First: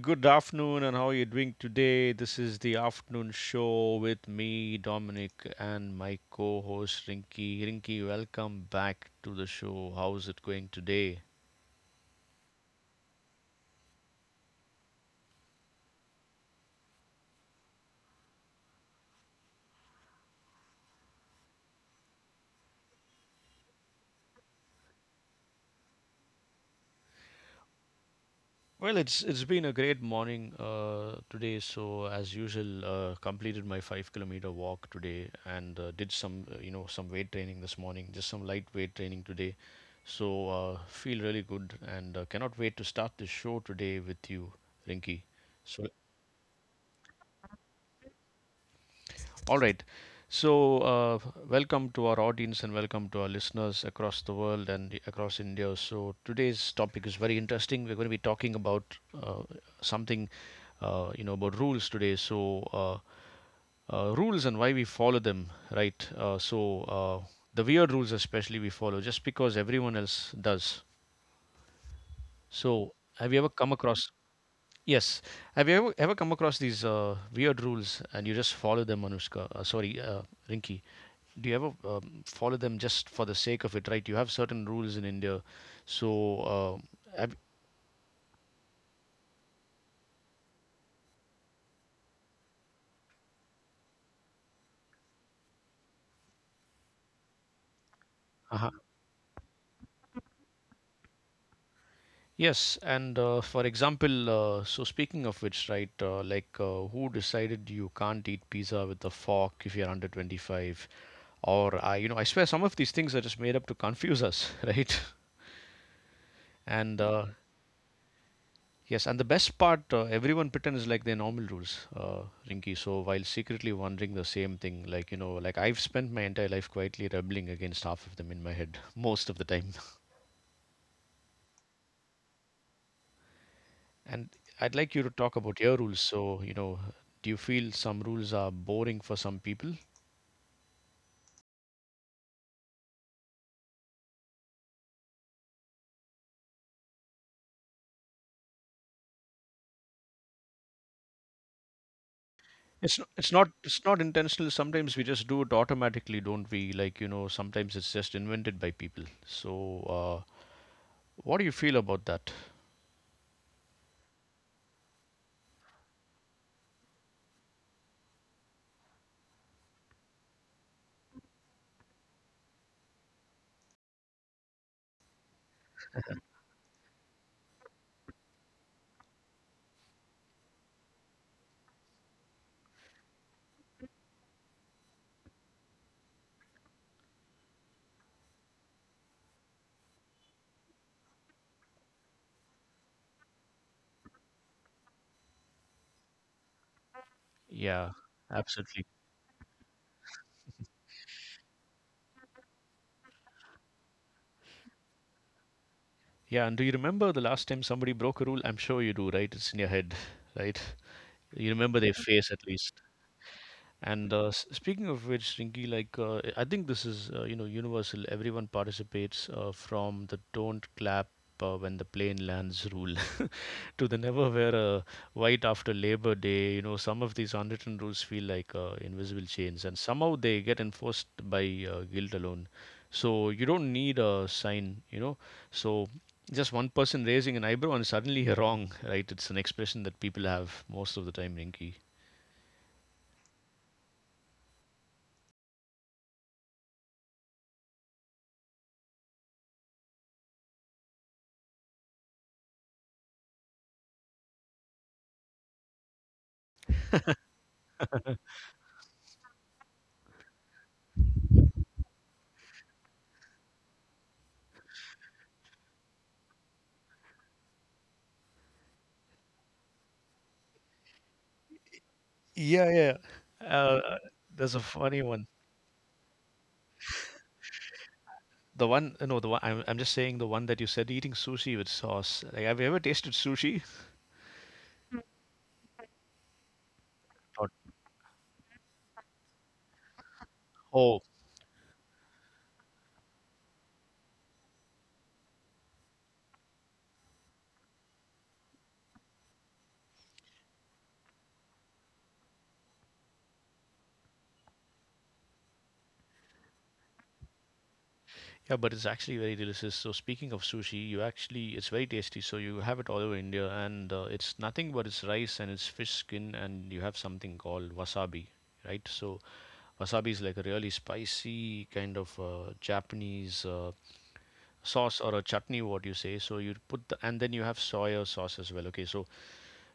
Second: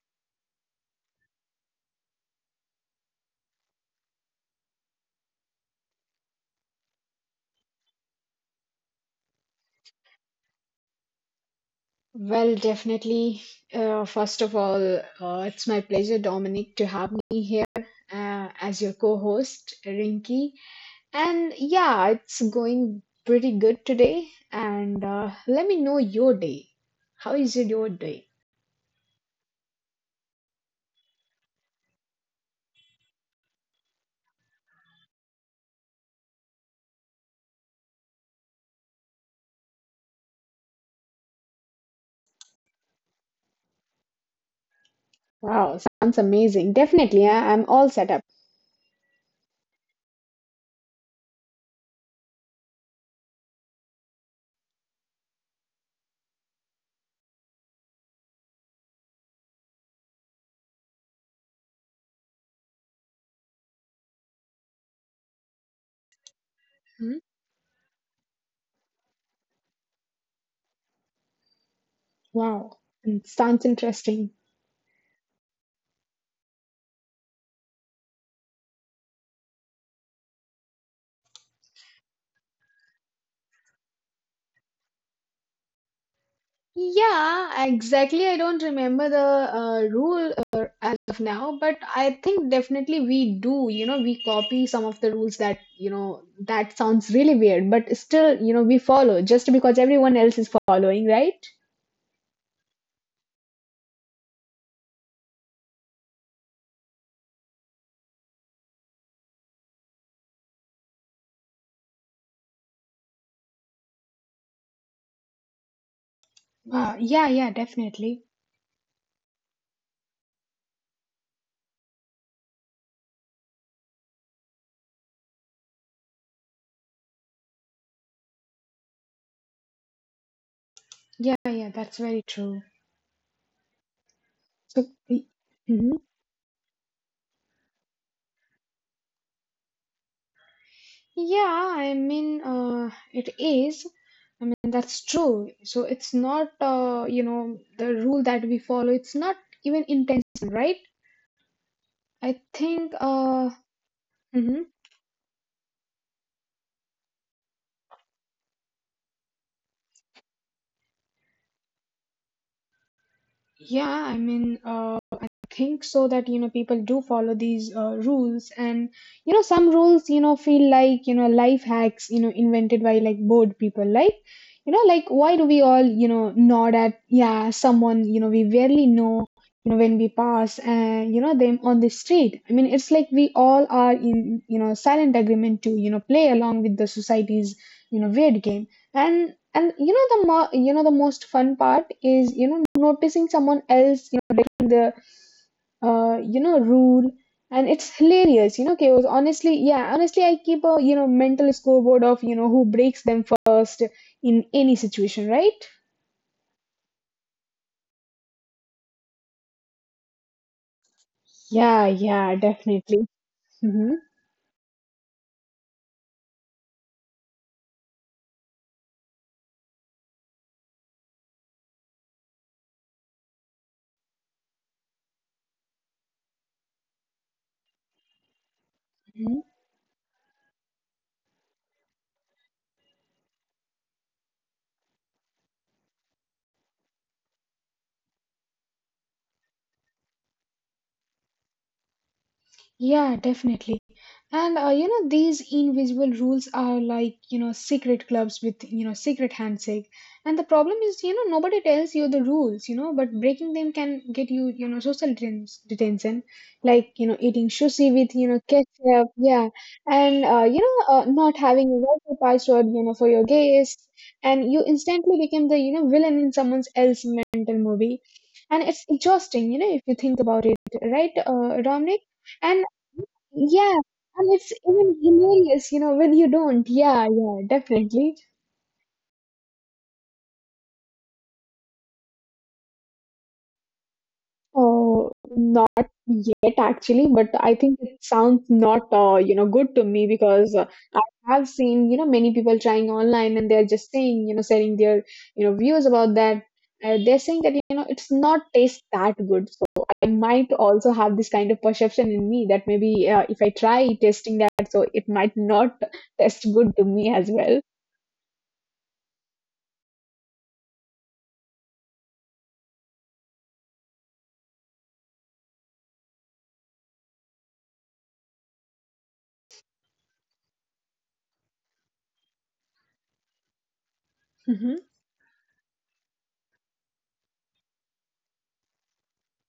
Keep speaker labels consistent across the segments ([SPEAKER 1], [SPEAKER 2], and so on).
[SPEAKER 1] good afternoon, and how are you doing today? This is the afternoon show with me, Dominic, and my co host Rinky. Rinky, welcome back to the show. How's it going today?
[SPEAKER 2] Well, definitely. First of all, it's my pleasure, Dominic, to have me here as your co host, Rinky. And yeah, it's going pretty good today. And let me know your day. How is it your day?
[SPEAKER 1] Well, it's been a great morning today. So as usual, completed my 5 kilometer walk today and did some you know some weight training this morning, just some light weight training today. So feel really good and cannot wait to start the show today with you, Rinky. So
[SPEAKER 2] Wow, sounds amazing. Definitely, I'm all set up.
[SPEAKER 1] all right. So, uh, Welcome to our audience and welcome to our listeners across the world and across India. So today's topic is very interesting. We're going to be talking about something, you know, about rules today. So, rules and why we follow them, right?
[SPEAKER 2] Hmm?
[SPEAKER 1] The weird rules, especially, we follow just because everyone else does. So,
[SPEAKER 2] Wow,
[SPEAKER 1] have you
[SPEAKER 2] and
[SPEAKER 1] ever come
[SPEAKER 2] sounds
[SPEAKER 1] across?
[SPEAKER 2] interesting.
[SPEAKER 1] Yes, have you ever come across these weird rules and you just follow them, Anushka? Sorry, Rinki. Do you ever follow them just for the sake of it? Right? You have certain rules in India, so uh, have,
[SPEAKER 2] Yeah, exactly. I don't remember the rule as of now, but I think definitely we do. You know, we copy some of the rules that, you know, that sounds really weird, but
[SPEAKER 1] uh
[SPEAKER 2] still, you know, we follow just because everyone else is following, right?
[SPEAKER 1] yes, and for example, so speaking of which, right, who decided you can't eat pizza with a fork if you're under 25? Or I swear some of these things are just made up to confuse us, right? And
[SPEAKER 2] Uh, yeah, yeah, definitely.
[SPEAKER 1] yes, and the best part, everyone pretends like their normal rules, Rinky. So while secretly wondering the same thing, like, you know, like I've spent my entire life quietly rebelling against half of them in my head, most of the time.
[SPEAKER 2] Yeah, yeah, that's very true.
[SPEAKER 1] And I'd like you to
[SPEAKER 2] So,
[SPEAKER 1] talk
[SPEAKER 2] y-
[SPEAKER 1] about your rules.
[SPEAKER 2] mhm.
[SPEAKER 1] So, you know, do you feel some rules are boring for some people?
[SPEAKER 2] Yeah, I mean, it is. And that's true. So it's not, you know, the rule that we follow. It's not even intention, right? I think,
[SPEAKER 1] It's not intentional.
[SPEAKER 2] mhm.
[SPEAKER 1] Sometimes we just do it automatically, don't we? Like, you know, sometimes it's just invented by people. So, what do you feel about that?
[SPEAKER 2] yeah, I mean, think so that you know people do follow these rules, and you know some rules you know feel like you know life hacks you know invented by like bored people, like you know, like why do we all you know nod at yeah someone you know we barely know, you know, when we pass and you know them on the street. I mean, it's like we all are in you know silent agreement to you know play along with the society's you know weird game. And you know you know the most fun part is you know noticing someone else you know breaking the you know, rule.
[SPEAKER 1] Yeah,
[SPEAKER 2] And it's
[SPEAKER 1] absolutely.
[SPEAKER 2] hilarious, you know, chaos. Honestly, yeah, honestly, I keep a, you know, mental scoreboard of, you know, who breaks them first in any situation, right?
[SPEAKER 1] Yeah, and do you remember the last time somebody broke a rule? I'm sure you do, right? It's in your head, right? You remember their
[SPEAKER 2] Yeah,
[SPEAKER 1] face at
[SPEAKER 2] yeah,
[SPEAKER 1] least.
[SPEAKER 2] definitely.
[SPEAKER 1] And
[SPEAKER 2] Hmm.
[SPEAKER 1] speaking of which, Rinky, I think this is you know universal. Everyone participates from the "don't clap when the plane lands" rule to the never wear a white after Labor Day, you know, some of these unwritten rules feel like invisible chains, and somehow they get enforced by guilt alone. So you don't need a sign, you know. So just one person raising an eyebrow and suddenly you're wrong, right? It's an expression that people have most of the time, Rinky.
[SPEAKER 2] Yeah, definitely. And you know, these invisible rules are like, you know, secret clubs with, you know, secret handshake. And the problem is, you know, nobody tells you the rules, you know, but breaking them can get you, you know, social detention, like, you know, eating sushi with, you know, ketchup. Yeah. And, you know, not having a Wi-Fi password, you know, for your guests. And you instantly become the, you know, villain in someone else's mental movie. And it's exhausting, you know, if you think about it, right, Dominic?
[SPEAKER 1] Yeah,
[SPEAKER 2] And
[SPEAKER 1] yeah.
[SPEAKER 2] yeah,
[SPEAKER 1] Uh,
[SPEAKER 2] and
[SPEAKER 1] there's a
[SPEAKER 2] it's
[SPEAKER 1] funny
[SPEAKER 2] even
[SPEAKER 1] one.
[SPEAKER 2] hilarious, you know, when you don't. Yeah, yeah, definitely.
[SPEAKER 1] The one, no, the one. I'm just saying the one that you said eating sushi with sauce. Like, have you ever tasted sushi?
[SPEAKER 2] Oh, not yet actually, but
[SPEAKER 1] Not.
[SPEAKER 2] I think it sounds not, you know, good to me because
[SPEAKER 1] Oh,
[SPEAKER 2] I have seen, you know, many people trying online, and they're just saying, you know, sharing their, you know, views about that. They're saying that, you know, it's not taste that good. So I might also have this kind of perception in me that maybe if I try tasting that, so it might not taste good to me as well.
[SPEAKER 1] yeah, but it's actually very delicious. So speaking of sushi, you actually it's very tasty. So you have it all over India, and it's nothing but it's rice and it's fish skin, and you have something called wasabi, right? So wasabi is like a really spicy kind of Japanese sauce
[SPEAKER 2] Mm-hmm.
[SPEAKER 1] or a chutney, what you say. So you put the, and then you have soya sauce as well. Okay, so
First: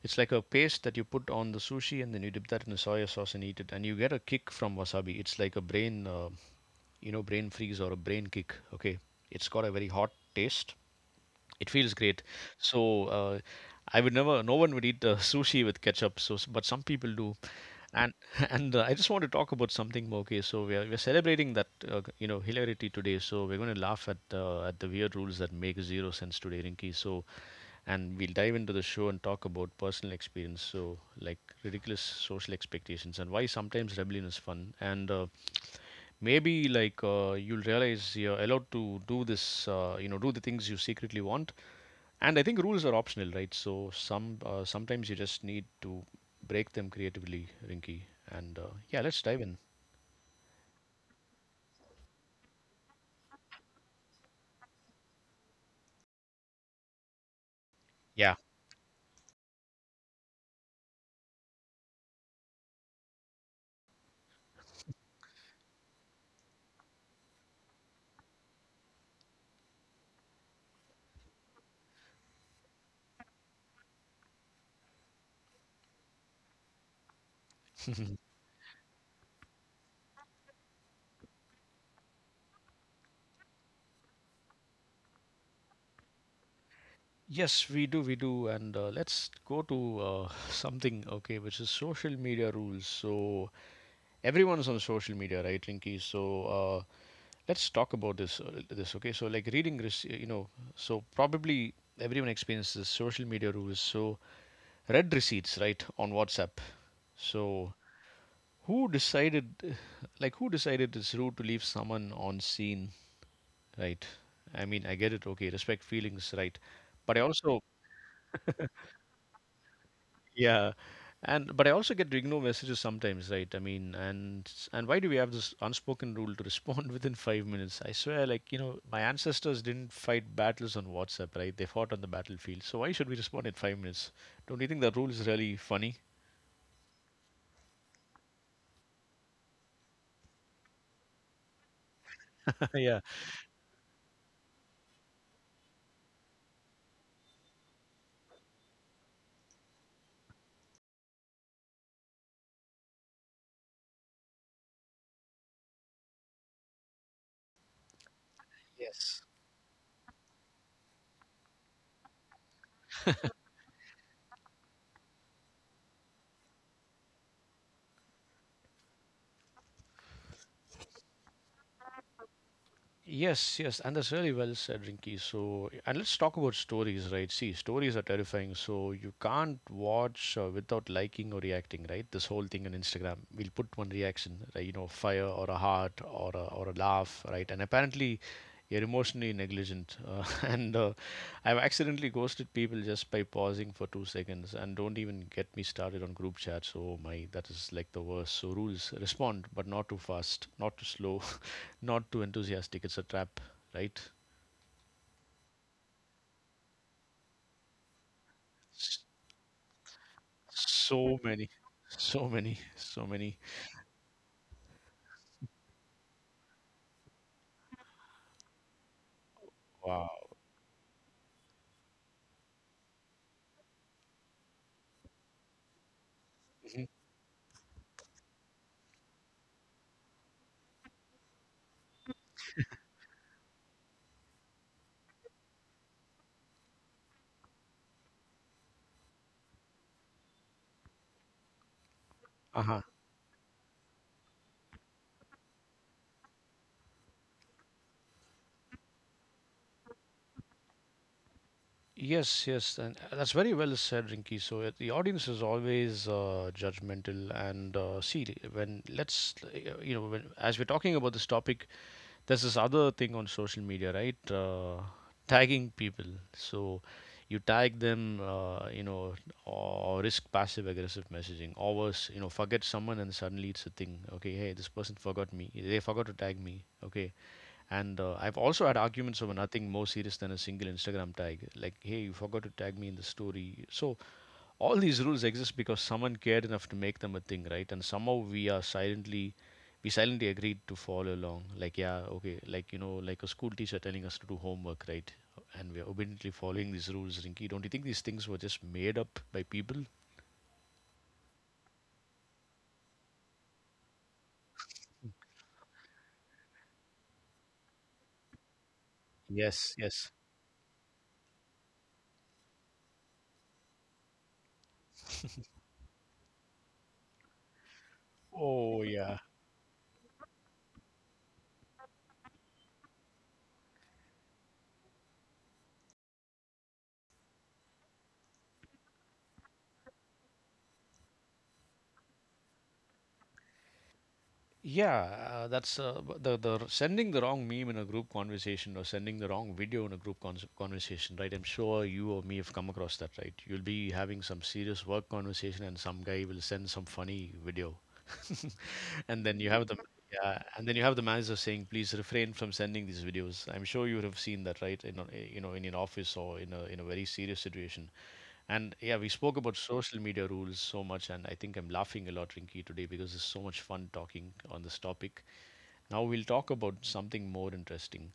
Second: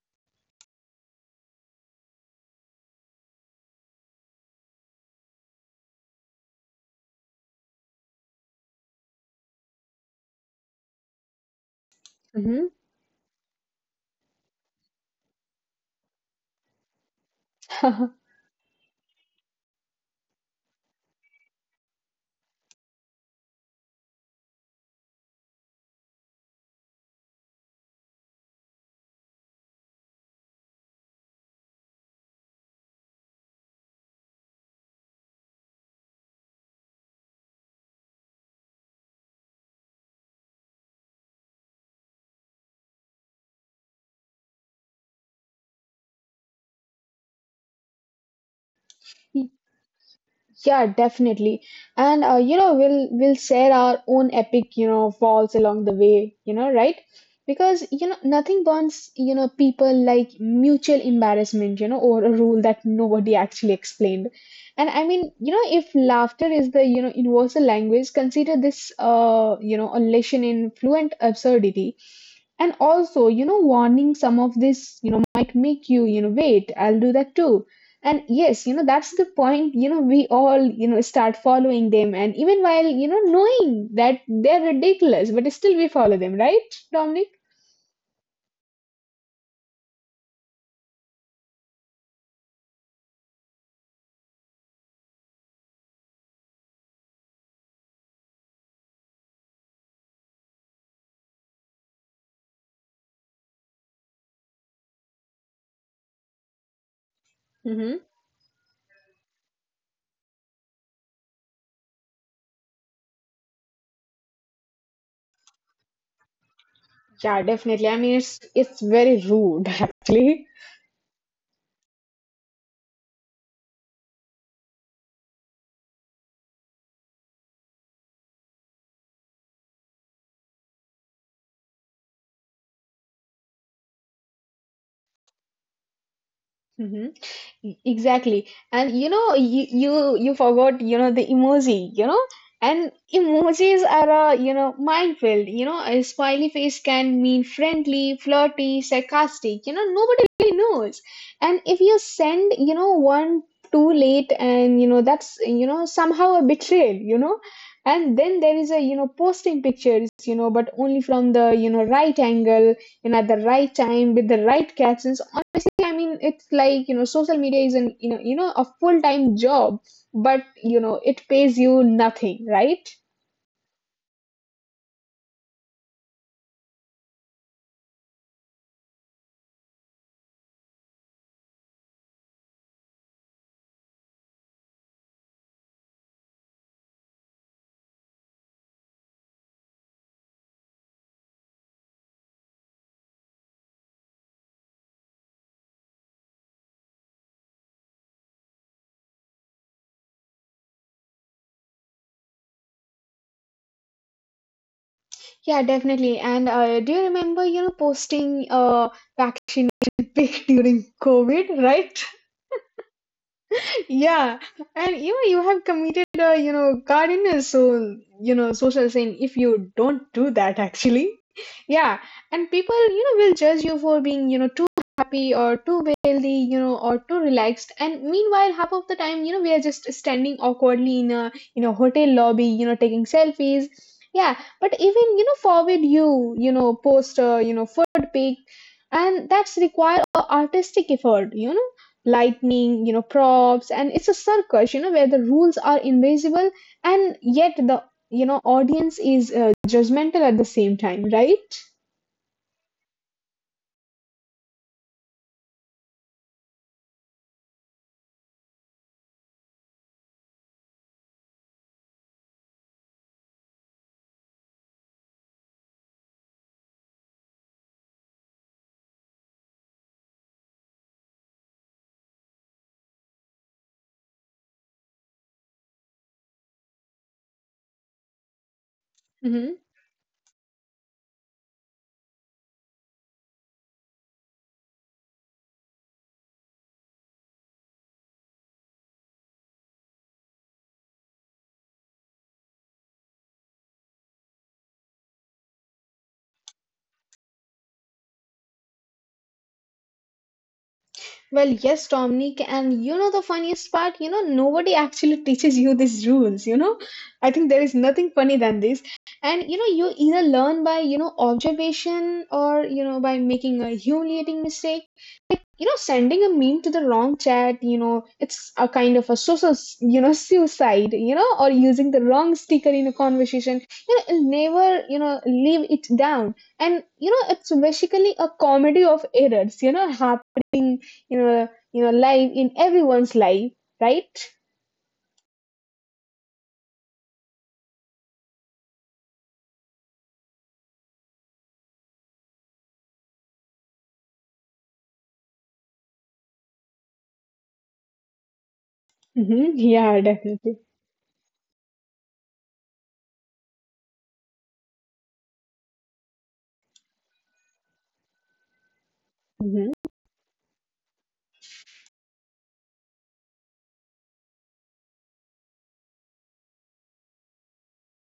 [SPEAKER 1] it's like a paste that you put on the sushi, and then you dip that in the soya sauce and eat it, and you get a kick from wasabi. It's like a brain, brain freeze or a brain kick. Okay, it's got a very hot taste, it feels great.
[SPEAKER 2] Mm-hmm.
[SPEAKER 1] So I would never. No one would eat sushi with ketchup. So, but some people do. And and I just want to talk about something more. Okay, so we're celebrating that you know hilarity today. So we're going to laugh at the weird rules that make zero sense today, Rinky. So and we'll dive into the show and talk about personal experience. So like ridiculous social expectations and why sometimes rebellion is fun. And maybe you'll realize you're allowed to do this you know do the things you secretly want, and I think rules are optional, right? So sometimes you just need to break them creatively, Rinky. And yeah, let's dive in.
[SPEAKER 2] Yeah, definitely. And you know, we'll share our own epic, you know, falls along the way, you know, right? Because you know,
[SPEAKER 1] Yeah,
[SPEAKER 2] nothing bonds, you know, people like mutual embarrassment, you know, or a rule that nobody actually explained. And I mean, you know, if laughter is the, you know, universal language, consider this you know, a lesson in fluent absurdity. And also, you know, warning some of this, you know, might make you, you know, wait, I'll do that too. And yes, you know, that's the point, you know, we all, you know, start following them. And even while, you know, knowing that they're ridiculous, but still we follow them, right, Dominic?
[SPEAKER 1] yes we do and let's go to something, okay, which is social media rules. So everyone's on social media, right, Rinky? So let's talk about this. This okay? So like reading risk, you know. So probably everyone experiences social media rules. So red receipts, right, on WhatsApp. So
[SPEAKER 2] Mm-hmm.
[SPEAKER 1] who decided, like who decided it's rude to leave someone on scene, right? I mean, I get it. Okay, respect feelings, right? But I
[SPEAKER 2] Yeah,
[SPEAKER 1] also
[SPEAKER 2] definitely. I mean, it's very rude, actually.
[SPEAKER 1] yeah. And but I also get ignore messages sometimes, right? And why do we have this unspoken rule to respond within 5 minutes? I swear, like you know, my ancestors didn't fight battles on WhatsApp, right? They fought on the battlefield. So why should we respond in 5 minutes? Don't you think that rule is really funny?
[SPEAKER 2] Mm-hmm. Exactly. And you know, you forgot, you know, the emoji, you know? And
[SPEAKER 1] Yeah.
[SPEAKER 2] emojis are a, you know, minefield. You know, a smiley face can mean friendly, flirty, sarcastic. You know, nobody really knows. And if you send, you know, one too late and, you know, that's, you know, somehow a betrayal, you know? And then there is a, you know,
[SPEAKER 1] Yes.
[SPEAKER 2] posting pictures, you know, but only from the, you know, right angle, you know, at the right time with the right captions. I mean, it's like, you know, social media is an, you know, a full-time job, but, you know, it pays you nothing, right?
[SPEAKER 1] Yes, yes, and that's really well said, Rinky. So, and let's talk about stories, right? See, stories are terrifying. So, you can't watch without liking or reacting, right? This whole thing on Instagram, we'll put one reaction, right? You know, fire or a heart or a laugh, right? And apparently, you're emotionally negligent, and I've accidentally ghosted people just by pausing for 2 seconds, and don't even get me started on group chats. Oh my, that is like the worst. So, rules respond, but not too fast, not too slow, not too enthusiastic. It's a trap, right?
[SPEAKER 2] Yeah, definitely. And do you remember, you know, posting
[SPEAKER 1] S-
[SPEAKER 2] packet pic during
[SPEAKER 1] So
[SPEAKER 2] COVID,
[SPEAKER 1] many,
[SPEAKER 2] right?
[SPEAKER 1] so many, so many.
[SPEAKER 2] Yeah, and you know you have committed a you know cardinal so you know social sin if you don't
[SPEAKER 1] Wow.
[SPEAKER 2] do that actually. Yeah, and people you know will judge you for being you know too happy or too wealthy you know
[SPEAKER 1] Mhm.
[SPEAKER 2] or too relaxed. And meanwhile, half of the time you know we are just standing awkwardly in a hotel lobby you know taking selfies. Yeah, but even you know forward you you know post a you know food pic, and that's require a artistic effort you know
[SPEAKER 1] Uh-huh.
[SPEAKER 2] lightning, you know, props, and it's a circus, you know, where the rules are invisible, and yet the, you know, audience is judgmental at the same time, right?
[SPEAKER 1] Yes, yes, and that's very well said, Rinky. So the audience is always judgmental, and see, when let's, you know, when, as we're talking about this topic, there's this other thing on social media, right? Tagging people. So you tag them, you know, or risk passive aggressive messaging. Or worse, you know, forget someone and suddenly it's a thing. Okay, hey, this person forgot me. They forgot to tag me. Okay. And I've also had arguments over
[SPEAKER 2] Mm-hmm.
[SPEAKER 1] nothing more serious than a single Instagram tag. Like, hey, you forgot to tag me in the story. So all these rules exist because someone cared enough to make them a thing, right? And somehow we silently agreed to follow along like yeah, okay, like you know, like a school teacher telling us to do homework, right? And we are obediently following these rules, Rinky. Don't you think these things were just made up by people?
[SPEAKER 2] Well, yes, Dominic, and you know the funniest part, you know, nobody actually teaches you these rules, you know. I think there is nothing funny than this. And you know,
[SPEAKER 1] Yes,
[SPEAKER 2] you
[SPEAKER 1] yes,
[SPEAKER 2] either learn by, you know, observation or, you know, by making a humiliating mistake. You know, sending a meme to the wrong chat, you know, it's a
[SPEAKER 1] oh
[SPEAKER 2] kind of a
[SPEAKER 1] yeah.
[SPEAKER 2] social, you know, suicide, you know, or using the wrong sticker in a conversation. You know, it'll never, you know, leave it down. And, you know, it's basically a comedy of errors, you know, happening you know, life in everyone's life, right?
[SPEAKER 1] Yeah, that's b- the r- sending the wrong meme in a group conversation or sending the wrong video in a group cons conversation, right? I'm sure you or me have come across that, right? You'll be having some serious work conversation and some guy will send some funny video. And then you
[SPEAKER 2] Hmm.
[SPEAKER 1] have the
[SPEAKER 2] Yeah,
[SPEAKER 1] yeah,
[SPEAKER 2] definitely.
[SPEAKER 1] and then you have the manager saying, "Please refrain from sending these videos." I'm sure you would have seen that, right? In a, you know, in an office or in a very serious situation. And yeah, we spoke about
[SPEAKER 2] Hmm.
[SPEAKER 1] social media rules so much, and I think I'm laughing a lot, Rinky, today because it's so much fun talking on this topic. Now we'll talk about something more interesting,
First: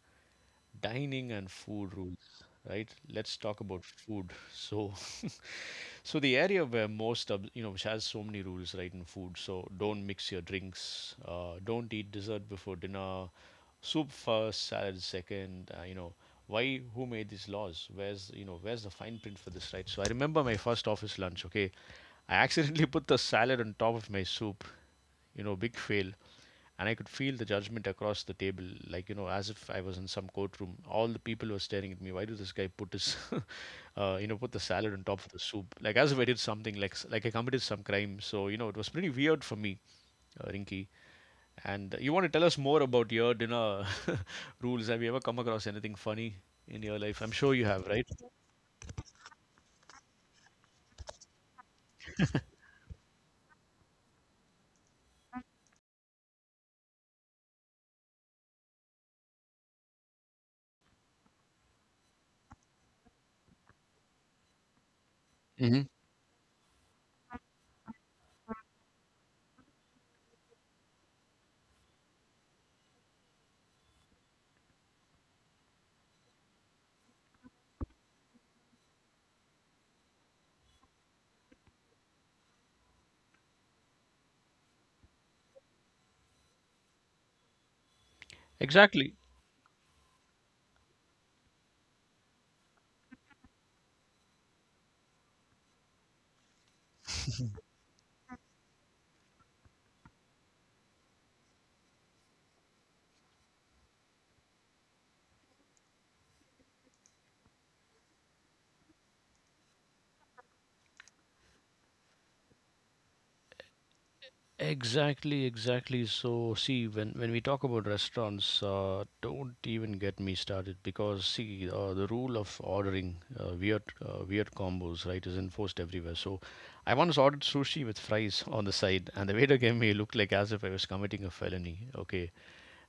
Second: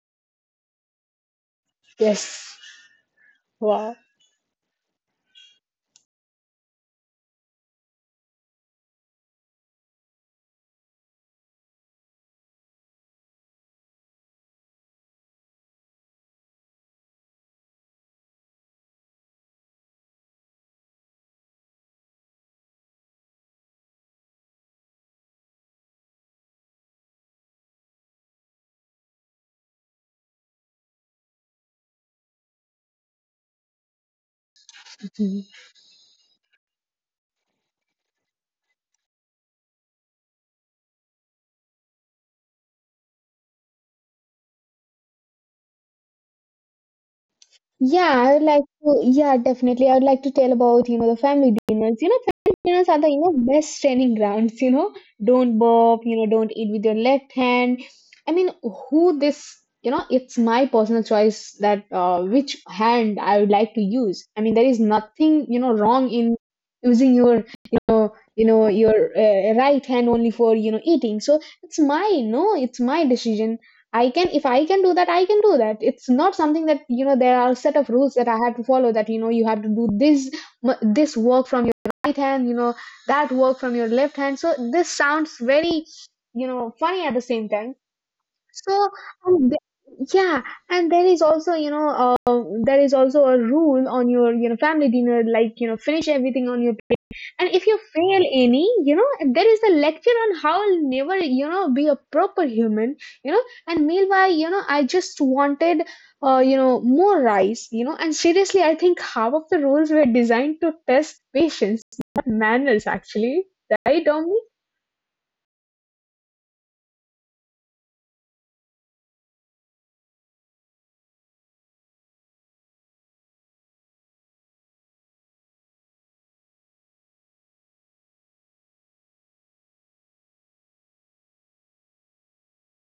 [SPEAKER 1] dining and food rules,
[SPEAKER 2] Yes.
[SPEAKER 1] right? Let's talk about
[SPEAKER 2] Wow.
[SPEAKER 1] food. So so the area where most of you know which has so many rules, right, in food. So don't mix your drinks, don't eat dessert before dinner, soup first, salad second, you know, why? Who made these laws? Where's you know where's the fine print for this, right? So I remember my first office lunch. Okay, I accidentally put the salad on top of my soup, you know, big fail. And I could feel the judgment across the table, like you know, as if I was in some courtroom. All the people were staring at me. Why did this guy put his, you know, put the salad on top of the soup? Like as if I did something, like I committed some crime. So you know, it was pretty weird for me, Rinky. And you want to tell us more about your dinner rules? Have you ever come across anything funny in your life? I'm sure you have, right?
[SPEAKER 2] Yeah, I would like to. Yeah, definitely. I would like to tell about, you know, the family dinners. You know, family dinners are the, you know, best training grounds. You know, don't burp, you know, don't eat with your left hand. I mean, who this, you know, it's my personal choice that which hand I would like to use. I mean, there is nothing, you know,
[SPEAKER 1] Hmm.
[SPEAKER 2] wrong in using your, you know, your right hand only for, you know, eating. So it's my, no, it's my decision. I can, if I can do that, I can do that. It's not something that, you know, there are a set of rules that I have to follow that, you know, you have to do this, this work from your right hand, you know, that work from your left hand. So this sounds very, you know, funny at the same time. So,
[SPEAKER 1] Exactly.
[SPEAKER 2] and yeah, and there is also, you know, there is also a rule on your, you know, family dinner, like, you know, finish everything on your, and if you fail any, you know, there is a lecture on how I'll never, you know, be a proper human, you know. And meanwhile, you know, I just wanted, you know, more rice, you know. And seriously, I think half of the roles were designed to test patience, not manners, actually. Right, Domi?
[SPEAKER 1] Exactly, exactly. So, see, when we talk about restaurants, don't even get me started because see, the rule of ordering weird weird combos, right, is enforced everywhere. So, I once ordered sushi with fries on the side, and the waiter gave me a look like as if I was committing a felony. Okay,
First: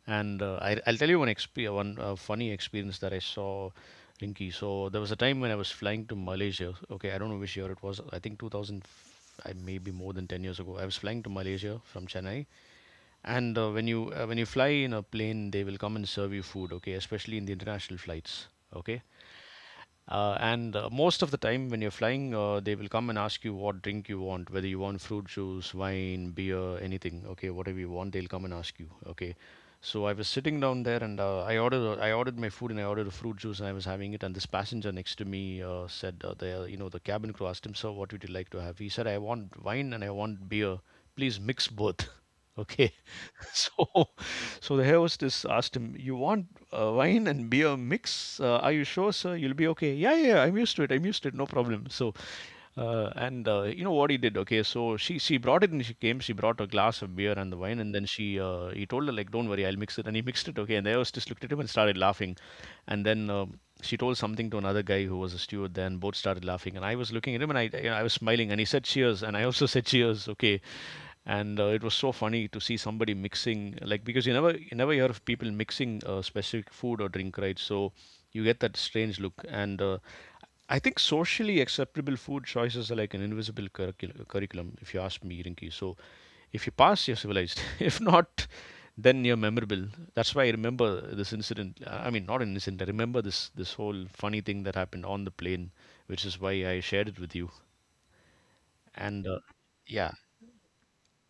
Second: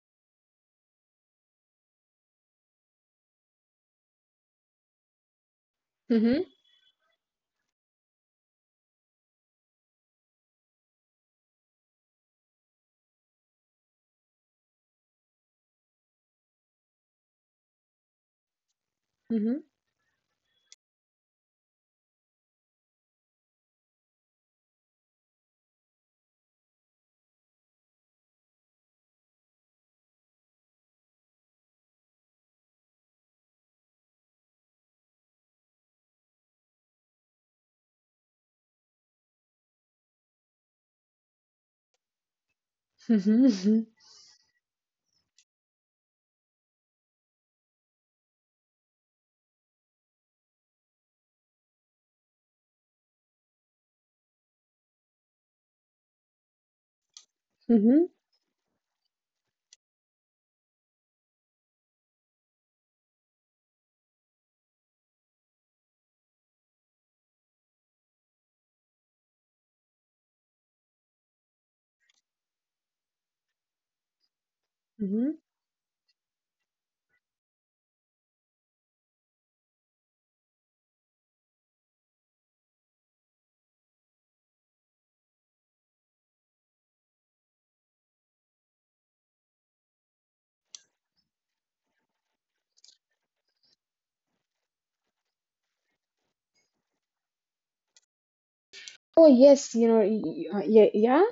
[SPEAKER 1] and I'll tell you one funny experience that I saw, Rinky. So there was a time when I was flying to
[SPEAKER 2] Mm-hmm,
[SPEAKER 1] Malaysia. Okay, I don't know which year it was. I think 2000, I maybe more than 10 years ago. I was flying to Malaysia from Chennai. And when you when you fly in a plane, they will come and serve you food. Okay, especially in the international flights. Okay,
[SPEAKER 2] mm-hmm,
[SPEAKER 1] and most of the time, when you're flying, they will come and ask you what drink you want, whether you want fruit juice, wine, beer, anything. Okay, whatever you want, they'll come and ask you. Okay, so I was sitting down there and I ordered my food and I ordered a fruit juice and I was having it. And this passenger next to me said, the the cabin crew asked him, sir, what would you like to have? He said, I want wine and I want beer. Please mix both. Okay.
[SPEAKER 2] mm-hmm,
[SPEAKER 1] So, so the hair hostess asked him, "You want wine and beer mix? Are you sure, sir? You'll be okay." "Yeah, yeah, yeah, I'm used to it. I'm used to it. No problem." So, and you know what he did? Okay, so she brought it and she came. She brought a glass of beer and the wine, and then
[SPEAKER 2] mm-hmm,
[SPEAKER 1] she he told her like, "Don't worry, I'll mix it." And he mixed it. Okay, and the hair hostess looked at him and started laughing, and then. She told something to another guy who was a steward there, and both started laughing. And I was looking at him, and I I was smiling. And he said, "Cheers," and I also said, "Cheers." Okay, and it was so funny to see somebody mixing like because you never hear of
[SPEAKER 2] mm-hmm.
[SPEAKER 1] people mixing a specific food or drink, right? So you get that strange look and I think socially acceptable food choices are like an invisible curriculum, if you ask me, Rinki. So if you pass, you're civilized, if not, then you're memorable. That's why I remember this incident, I mean not an incident I remember this whole funny thing that happened on the plane, which is why I shared it with you.
[SPEAKER 2] Oh,
[SPEAKER 1] And
[SPEAKER 2] yes, you know,
[SPEAKER 1] yeah.
[SPEAKER 2] yeah, yeah.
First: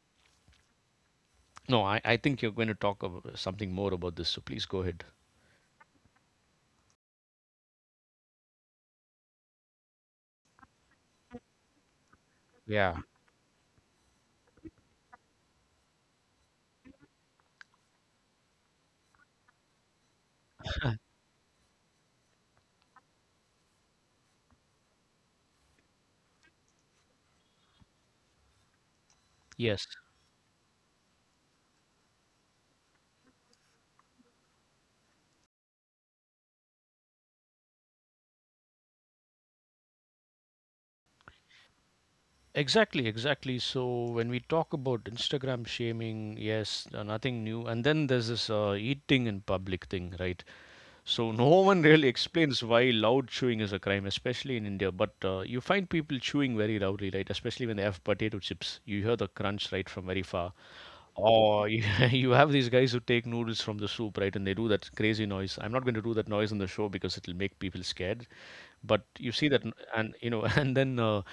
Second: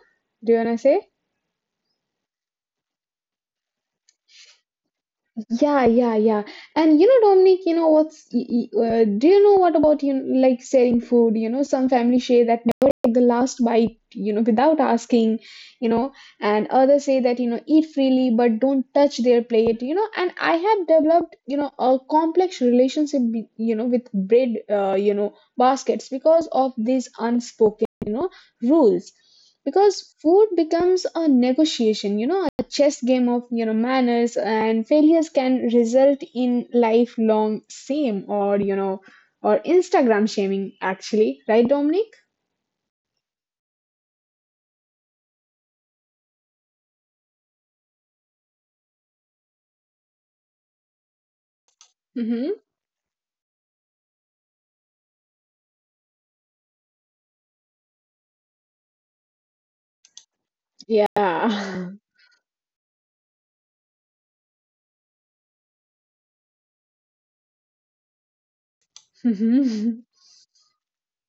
[SPEAKER 2] Do you want to say?
[SPEAKER 1] No, I think you're going to talk about something more about this, so please go ahead.
[SPEAKER 2] Yeah, yeah, yeah. And you know, Dominic, you know what's, do you know what about you know, like sharing food? You know, some families say that never
[SPEAKER 1] Yeah.
[SPEAKER 2] take the last bite, you know, without asking, you know, and others say that, you know, eat freely but don't touch their plate, you know. And I have developed, you know, a complex relationship, you know, with bread, you know, baskets because of these unspoken. You know, rules,
[SPEAKER 1] Yes.
[SPEAKER 2] because food becomes a negotiation you know a chess game of you know manners, and failures can result in lifelong shame or you know, or Instagram shaming actually, right, Dominic?
[SPEAKER 1] Exactly, exactly. So when we talk about Instagram shaming, yes, nothing new. And then there's this eating in public thing, right? So no one really explains
[SPEAKER 2] Mm-hmm.
[SPEAKER 1] why loud chewing is a crime, especially in India. But you find people chewing very loudly, right? Especially when they have potato chips. You hear the crunch right from very far. Or you,
[SPEAKER 2] Yeah.
[SPEAKER 1] you have these guys who take noodles from the soup, right? And they do that crazy noise. I'm not going to do that noise on the show because it'll make people scared. But you see that,
[SPEAKER 2] Mm-hmm.
[SPEAKER 1] and you know, and then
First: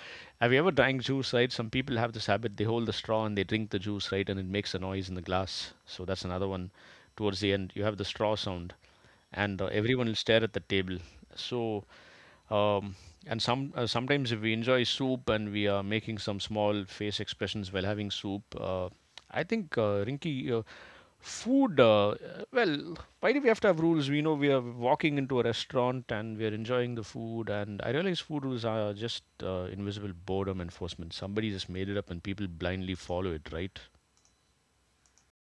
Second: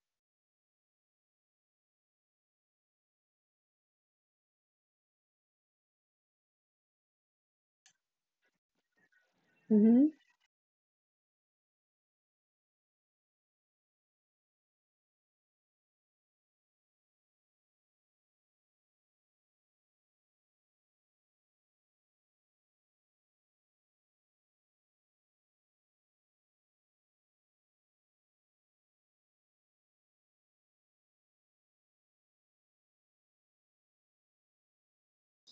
[SPEAKER 1] have you ever drank juice, right? Some people have this habit. They hold the straw and they drink the juice, right? And it makes a noise in the glass. So that's another one. Towards the end, you have the straw sound, and everyone will stare at the table. So. Um, and some sometimes if we enjoy soup and we are making some small face expressions while having soup, I think Rinky, food. Well, why do we have to have rules? We know we are walking into a restaurant and we are enjoying the food, and I realize food rules are just invisible boredom enforcement. Somebody just made it up and people blindly follow it, right?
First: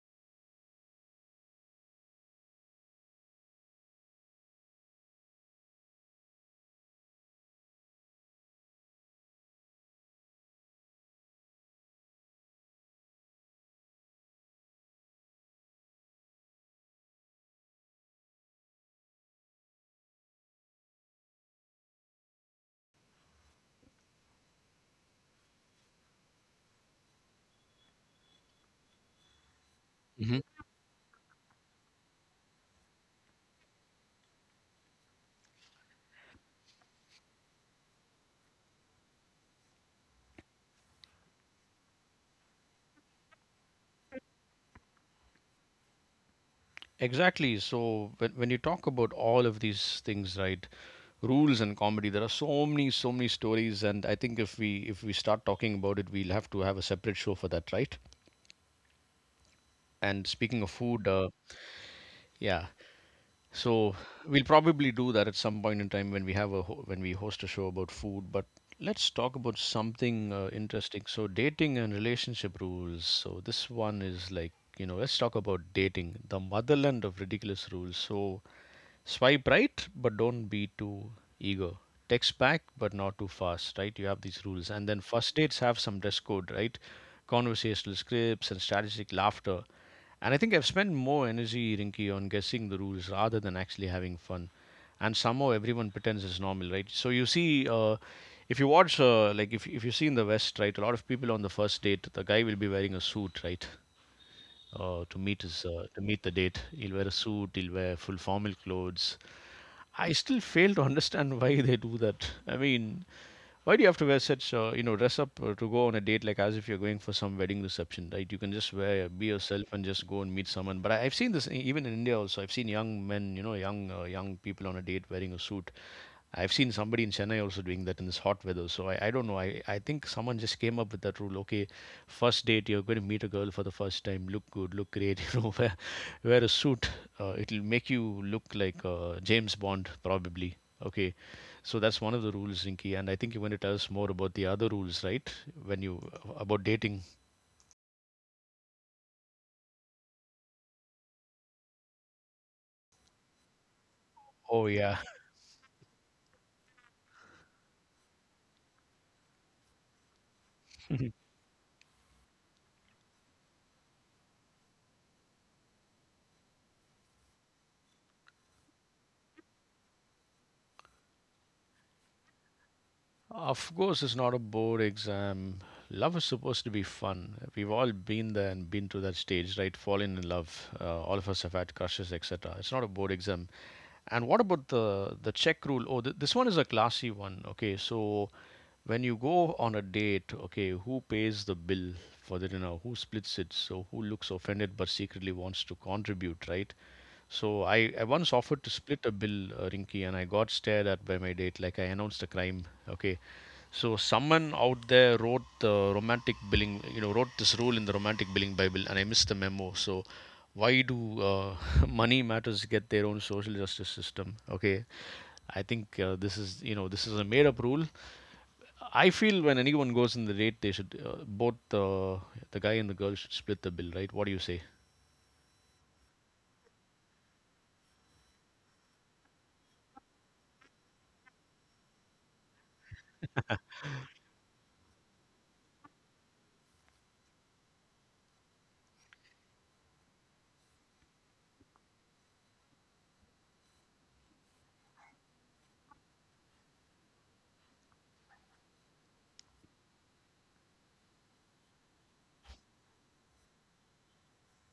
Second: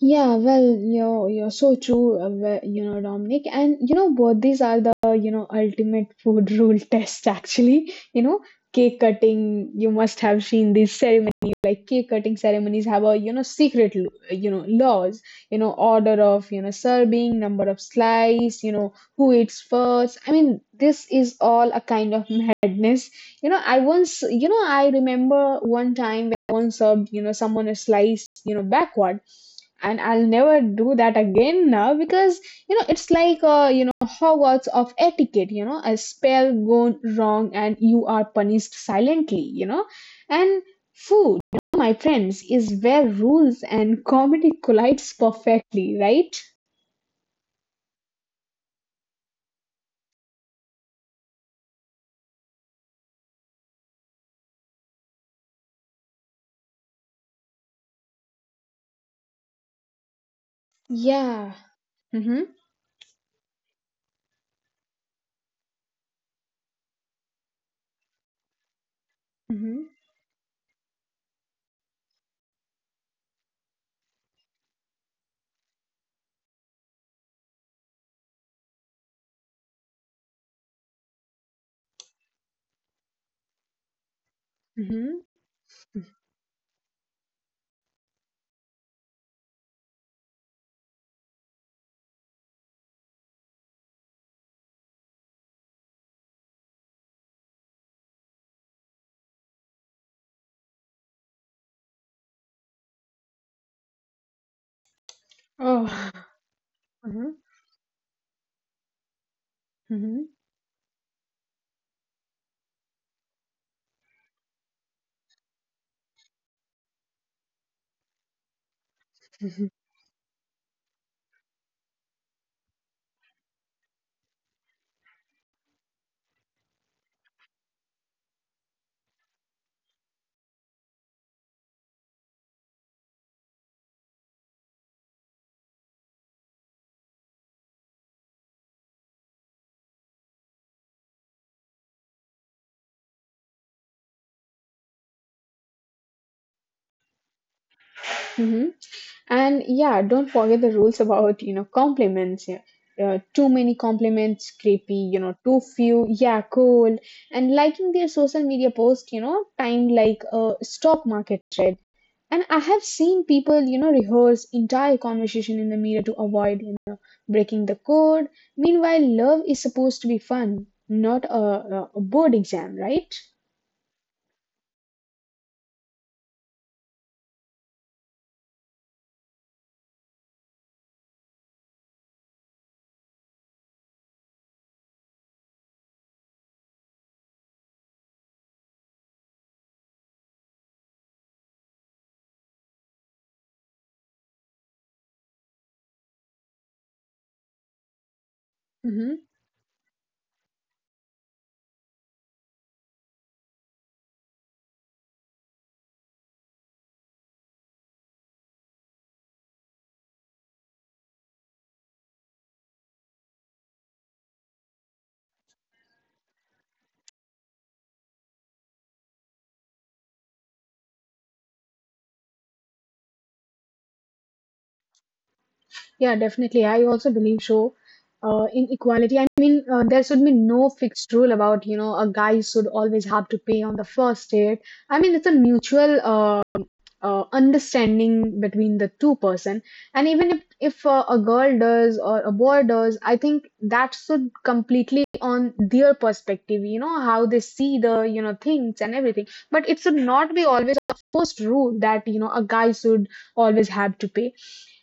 [SPEAKER 2] Yeah, well, you're so true, well, you know, Dominic. And you know, both these are the you know ultimate food rule test. Actually, you know, cake cutting. You must have seen these ceremony, like cake cutting ceremonies have a you know secret you know laws. You know, order of you know serving, number of slice. You know, who eats first. I mean, this is all a kind of madness. You know, I once you know I remember one time when I once served you know someone a slice you know backward, and I'll never do that again now because you know it's like you know Hogwarts of etiquette. You know, a spell gone wrong and you are punished silently. You know, and food, you know, my friends, is where rules and comedy collides perfectly, right?
[SPEAKER 1] Exactly. So when you talk about all of these things, right, rules and comedy, there are so many, so many stories, and I think if we start talking about it, we'll have to have a separate show for that, right? And speaking of food,
[SPEAKER 2] Yeah. Mm-hmm.
[SPEAKER 1] yeah, so we'll probably do that at some point in time when we have a ho- when we host a show about food. But let's talk about
[SPEAKER 2] Mm-hmm.
[SPEAKER 1] something interesting. So dating and relationship rules. So this one is like, you know, let's talk about dating, the motherland of ridiculous rules. So swipe right, but don't be too eager. Text back, but not too fast. Right? You have these rules, and then
[SPEAKER 2] Mm-hmm.
[SPEAKER 1] first dates have some dress code, right? Conversational scripts and strategic laughter. And I think I've spent more energy, Rinky, on guessing the rules rather than actually having fun. And somehow everyone pretends it's normal, right? So you see, if you watch, like if you see in the West, right, a lot of people on the first date, the guy will be wearing a suit, right,
[SPEAKER 2] Oh.
[SPEAKER 1] to meet the date. He'll wear a suit. He'll wear full formal clothes.
[SPEAKER 2] Mm-hmm.
[SPEAKER 1] I still fail to understand why they do that. I mean, why do you have to wear such, you know, dress up to go on a date like as if you're going for some wedding reception, right? You can just wear, be
[SPEAKER 2] Mm-hmm.
[SPEAKER 1] yourself and just go and meet someone. But I've seen this even in India also. I've seen young men, you know, young people on a date wearing a suit. I've seen somebody in Chennai also doing that in this hot weather. So I don't know. I think someone just came up with that rule. Okay, first date, you're going to meet a girl for the first time. Look good, look great, you know, wear, wear a suit it'll make you look like James Bond probably. Okay, so that's one of the rules, Rinky, and I think you want to tell us more about the other rules, right? When you about dating.
[SPEAKER 2] And yeah, don't forget the rules about, you know, compliments. Yeah. Too many compliments,
[SPEAKER 1] Oh yeah.
[SPEAKER 2] creepy, you know, too few, yeah, cool. And liking their social media post, you know, timed like a stock market trade. And I have seen people, you know, rehearse entire conversation in the mirror to avoid, you know, breaking the code. Meanwhile, love is supposed to be fun, not a board exam, right?
[SPEAKER 1] Of course, it's not a board exam. Love is supposed to be fun. We've all been there and been to that stage, right? Falling in love. All of us have had crushes, etc. It's not a board exam. And what about the check rule? Oh, this one is a classy one. Okay, so when you go on a date, okay, who pays the bill for the dinner? Who splits it? So who looks offended but secretly wants to contribute, right? So I once offered to split a
[SPEAKER 2] Hmm.
[SPEAKER 1] bill, Rinky, and I got stared at by my date, like I announced a crime. Okay, so someone out there wrote the romantic billing, wrote this rule in the romantic billing bible, and I missed the memo. So why do money matters get their own social justice system? Okay, I think this is this is a made up rule. I feel when anyone goes in the date, they should both the guy and the girl should split the bill, right? What do you say?
[SPEAKER 2] Yeah, definitely. I also believe so in equality. I mean, there should be no fixed rule about, you know, a guy should always have to pay on the first date. I mean, it's a mutual understanding between the two person, and even if a girl does or a boy does, I think that should completely on their perspective, you know, how they see the, you know, things and everything, but it should not be always a forced rule that, you know, a guy should always have to pay.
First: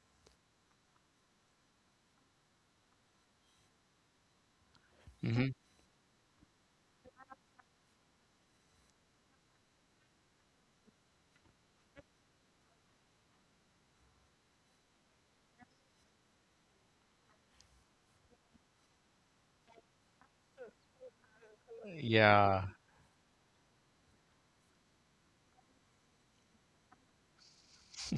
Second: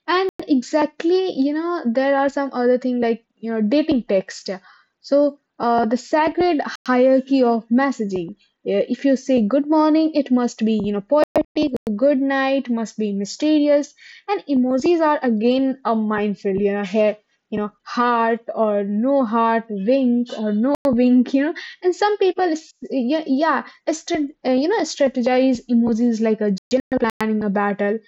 [SPEAKER 2] And exactly, you know, there are some other thing, like, you know, dating text. So
[SPEAKER 1] Hmm.
[SPEAKER 2] the sacred hierarchy of messaging. Yeah, if you say good morning it must be, you know, poetic, good night must be mysterious, and emojis are again a minefield, you know, here, you know, heart or no heart, wink or no wink, you know. And
[SPEAKER 1] Yeah.
[SPEAKER 2] yeah, yeah, you know, strategize emojis like a general planning a battle.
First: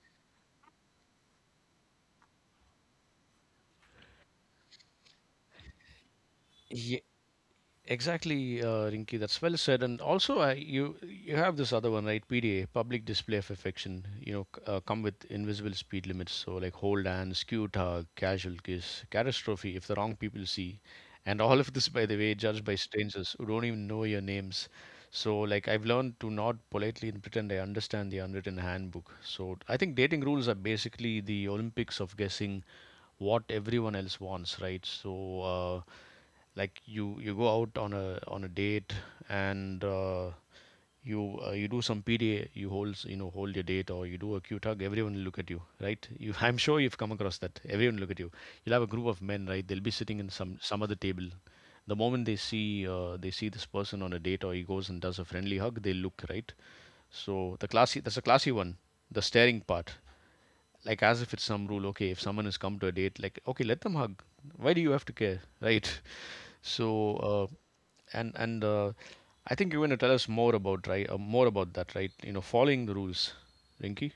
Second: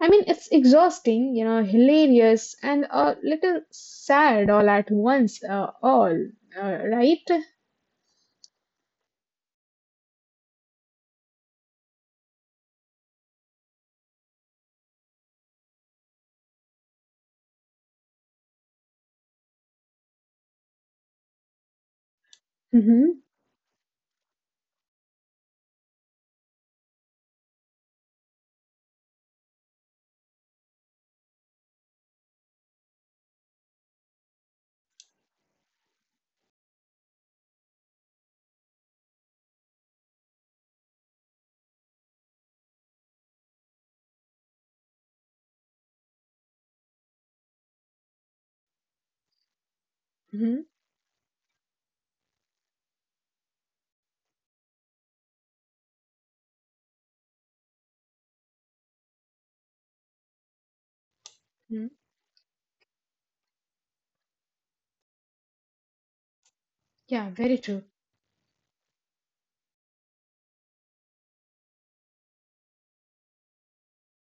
[SPEAKER 2] I mean, it's exhausting, you know, hilarious and a little sad all at once, right?
[SPEAKER 1] Exactly, Rinki. That's well said. And also, you you have this other one, right? PDA, public display of affection. You know, come with invisible speed limits. So like hold hands, cute hug, casual kiss, catastrophe if the wrong people see, and all of this, by the way, judged by
[SPEAKER 2] Mm-hmm,
[SPEAKER 1] strangers who don't even know your names. So like I've learned to nod politely and pretend I understand the unwritten handbook. So I think dating rules are basically the Olympics of guessing what everyone else wants, right? So. Uh, like you go out on a date and you you do some PDA, you hold, you know, hold your date or you do a cute hug, everyone will look at you, right? You, I'm sure you've come across that. Everyone will look at you. You'll have a group of men, right? They'll be sitting in
[SPEAKER 2] mm-hmm,
[SPEAKER 1] some other table. The moment they see this person on a date or he goes and does a friendly hug, they look right. So the classy, that's a classy one. The staring part, like as if it's some
[SPEAKER 2] mm-hmm.
[SPEAKER 1] rule. Okay, if someone has come to a date, like okay, let them hug. Why do you have to care, right? So,
[SPEAKER 2] Yeah,
[SPEAKER 1] uh,
[SPEAKER 2] very true.
[SPEAKER 1] and and uh, I think you're going to tell us more about that, right? Following the rules, Rinky.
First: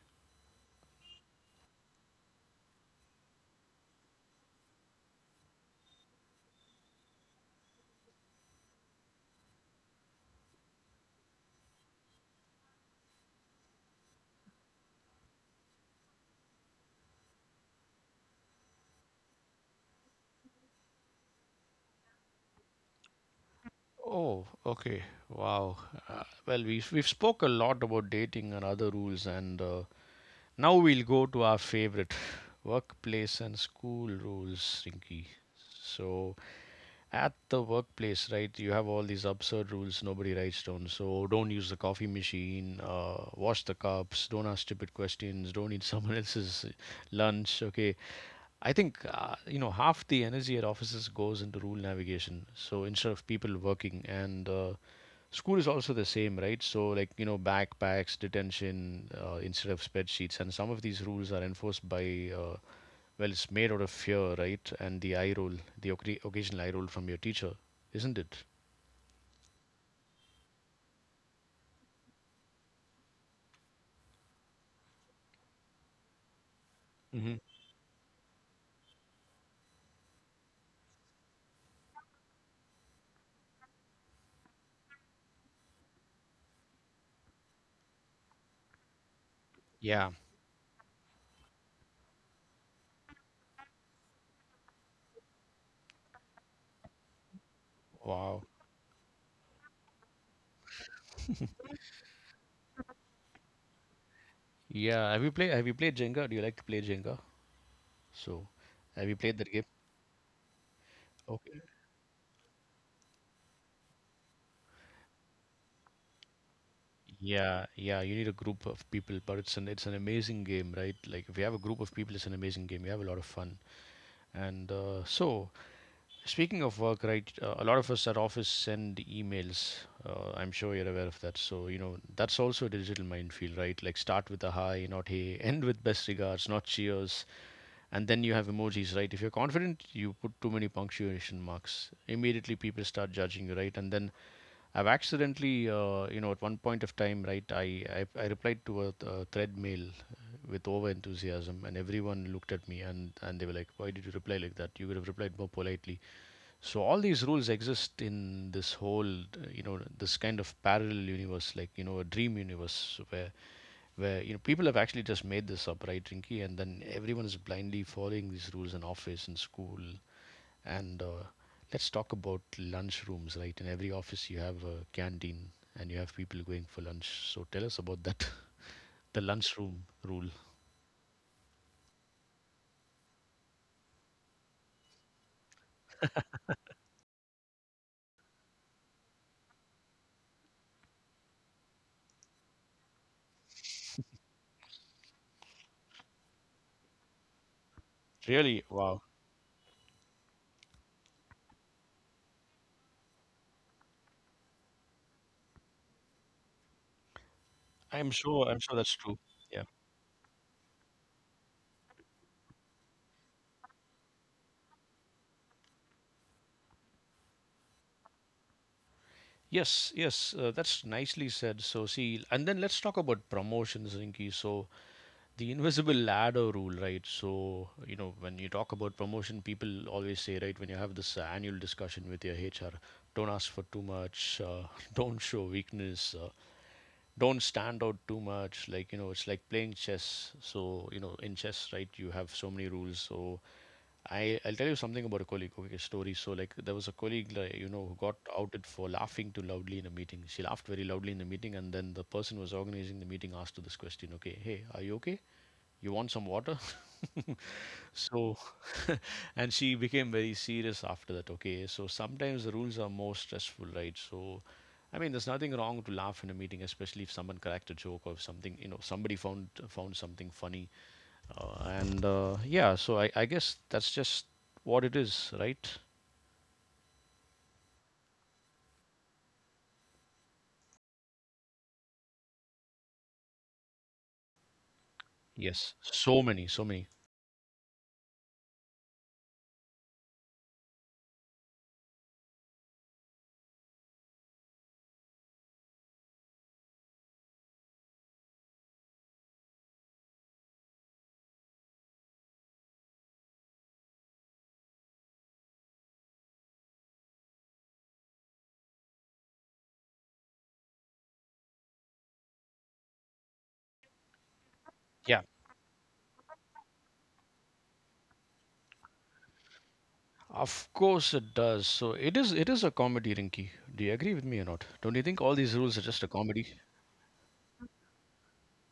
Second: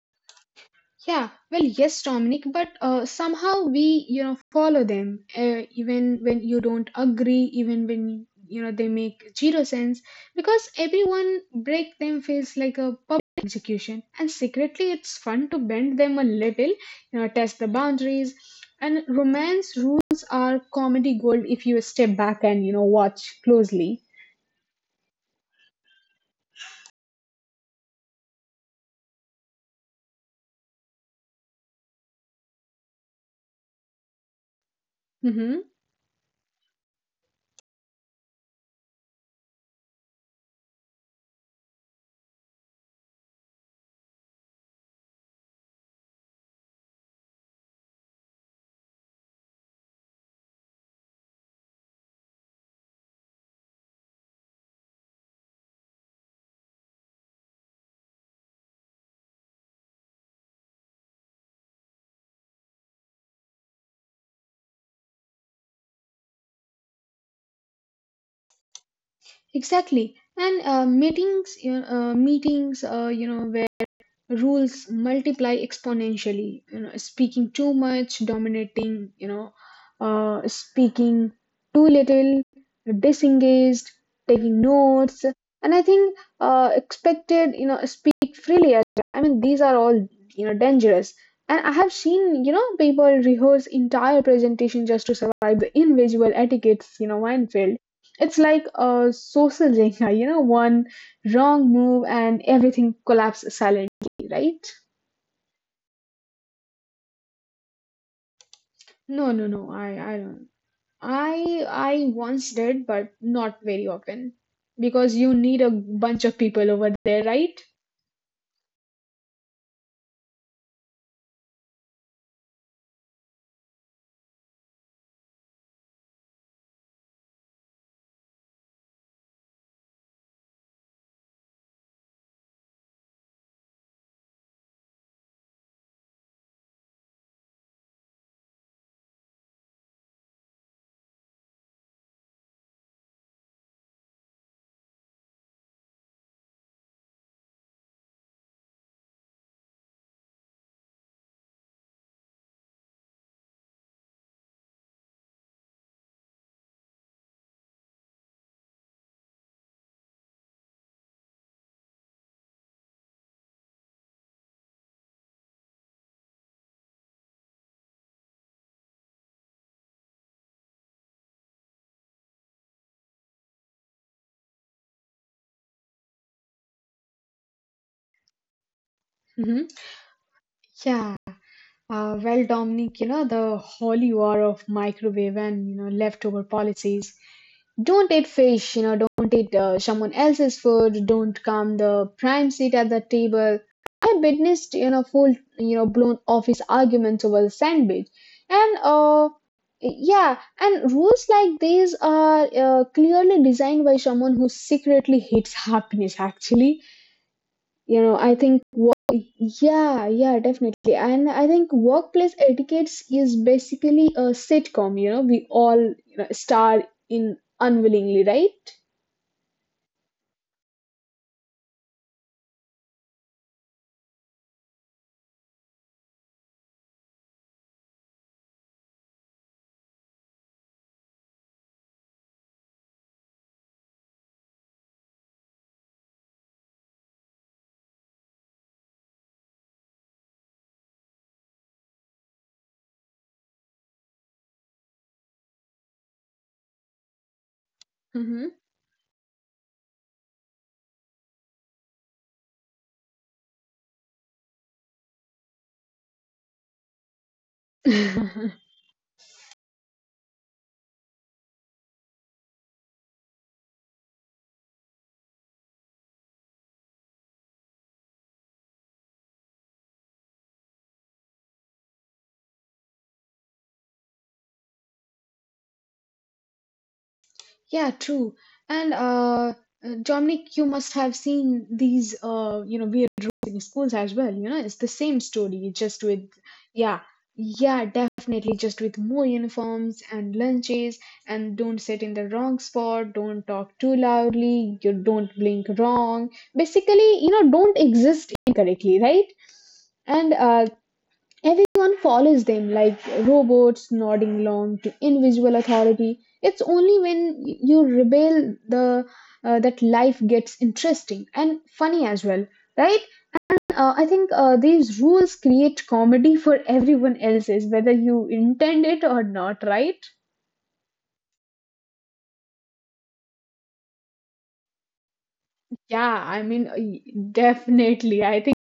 [SPEAKER 2] Yeah, well, yes, Dominic, but somehow we, you know, follow them even when you don't agree, even when, you know, they make zero sense, because everyone break them feels like a public execution. And secretly, it's fun to bend them a little, you know, test the boundaries. And romance rules are comedy gold if you step back and, you know, watch closely.
[SPEAKER 1] Oh, okay. Wow. Well, we've spoke a lot about dating and other rules, and now we'll go to our favorite workplace and school rules, Rinky.
[SPEAKER 2] Mm-hmm.
[SPEAKER 1] So, at the workplace, right, you have all these absurd rules nobody writes down. So don't use the coffee machine, wash the cups, don't ask stupid questions, don't eat someone else's lunch. Okay, I think half the energy at offices goes into rule navigation. So instead of people working and school is also the same, right, so, like, backpacks, detention, instead of spreadsheets, and some of these rules are enforced by well, it's made out of fear, right? And the eye roll, the occasional eye roll from your teacher, isn't it?
[SPEAKER 2] Exactly. And meetings, you know, you know, rules multiply exponentially, you know,
[SPEAKER 1] Hmm.
[SPEAKER 2] speaking too much, dominating, you know, speaking too little, disengaged, taking notes, and I think expected, you know, speak freely as well. I mean, these are all,
[SPEAKER 1] Yeah.
[SPEAKER 2] you know, dangerous. And I have seen, you know, people rehearse entire presentation just to survive the invisible etiquettes, you know, minefield.
[SPEAKER 1] Wow.
[SPEAKER 2] It's like a social Jenga, you know, one wrong move and everything collapses silently, right?
[SPEAKER 1] Yeah. Have you played Jenga? Do you like to play Jenga? So, have you played
[SPEAKER 2] No,
[SPEAKER 1] that
[SPEAKER 2] no,
[SPEAKER 1] game?
[SPEAKER 2] no. I don't.
[SPEAKER 1] Okay.
[SPEAKER 2] I once did, but not very often, because you need a bunch of people over there,
[SPEAKER 1] Yeah,
[SPEAKER 2] right?
[SPEAKER 1] yeah. You need a group of people, but it's an amazing game, right? Like if you have a group of people, it's an amazing game. You have a lot of fun. And so, speaking of work, right? A lot of us at office send emails. I'm sure you're aware of that. So that's also a digital minefield, right? Like start with a hi, not hey, end with best regards, not cheers, and then you have emojis, right? If you're confident, you put too many punctuation marks. Immediately, people start judging you, right? And then I've accidentally, at one point of time, right, I replied to a thread mail with over enthusiasm, and everyone looked at me, and they were like, "Why did you reply like that? You could have replied more politely." So, all these rules exist in this whole, this kind of parallel universe, like, a dream universe where people have actually just made this up, right, Rinky? And then everyone is blindly following these rules in office, in school, and let's talk about lunchrooms, right? In every office, you have a canteen and you have people going for lunch. So tell us about that, the
[SPEAKER 2] Mm-hmm.
[SPEAKER 1] lunchroom rule.
[SPEAKER 2] Yeah. Well, Dominic, you know, the holy war of microwave and, you know, leftover policies. Don't eat fish, you know, don't eat someone else's food, don't come the prime seat at the table. I witnessed, you know, full, you know, blown office arguments over the sandwich.
[SPEAKER 1] Really?
[SPEAKER 2] And,
[SPEAKER 1] Wow.
[SPEAKER 2] yeah, and rules like these are clearly designed by someone who secretly hates happiness, actually. You know, I
[SPEAKER 1] I'm
[SPEAKER 2] think
[SPEAKER 1] sure that's true. Yeah.
[SPEAKER 2] yeah, yeah, definitely, and I think workplace etiquettes is basically a sitcom, you know, we all, you know, star in unwillingly, right?
[SPEAKER 1] Yes, yes, that's nicely said. So, see, and then let's talk about promotions, Rinki. So, the invisible ladder rule, right? So, when you talk about promotion, people always say, right, when you have this annual discussion with your HR, don't ask for too much, don't show weakness. Don't stand out too much, like, it's like playing chess. So, in chess, right, you have so many rules. So I'll tell you something about a colleague, okay, story. So, like, there was a colleague, like, who got outed for laughing too loudly in a meeting. She laughed very loudly in the meeting, and then the person who was organizing the meeting asked her this question, okay, "Hey, are you okay? You want some water?" So,
[SPEAKER 2] Mm-hmm.
[SPEAKER 1] and she became very serious after that, okay? So, sometimes the rules are more stressful, right? So, I mean, there's nothing wrong to laugh in a meeting, especially if someone cracked a joke or if something, somebody found something funny. And yeah, so I guess that's just what it is, right?
[SPEAKER 2] Yeah, true. And Dominic, you must have seen these, you know, weird rules in schools as well. You know, it's the same story,
[SPEAKER 1] Yes,
[SPEAKER 2] just
[SPEAKER 1] so
[SPEAKER 2] with,
[SPEAKER 1] many, so many.
[SPEAKER 2] yeah, yeah, definitely, just with more uniforms and lunches, and don't sit in the wrong spot, don't talk too loudly, you don't blink wrong. Basically, you know, don't exist incorrectly, right? And everyone follows them like robots nodding along to invisible authority. It's only when you rebel the that life gets interesting and funny as well, right? I think these rules
[SPEAKER 1] Yeah,
[SPEAKER 2] create comedy for everyone else's, whether you intend it or not, right?
[SPEAKER 1] of course it does. So it is a comedy, Rinky. Do you agree with me or not? Don't you think all these rules are just a
[SPEAKER 2] Yeah,
[SPEAKER 1] comedy?
[SPEAKER 2] I mean, uh, definitely. I think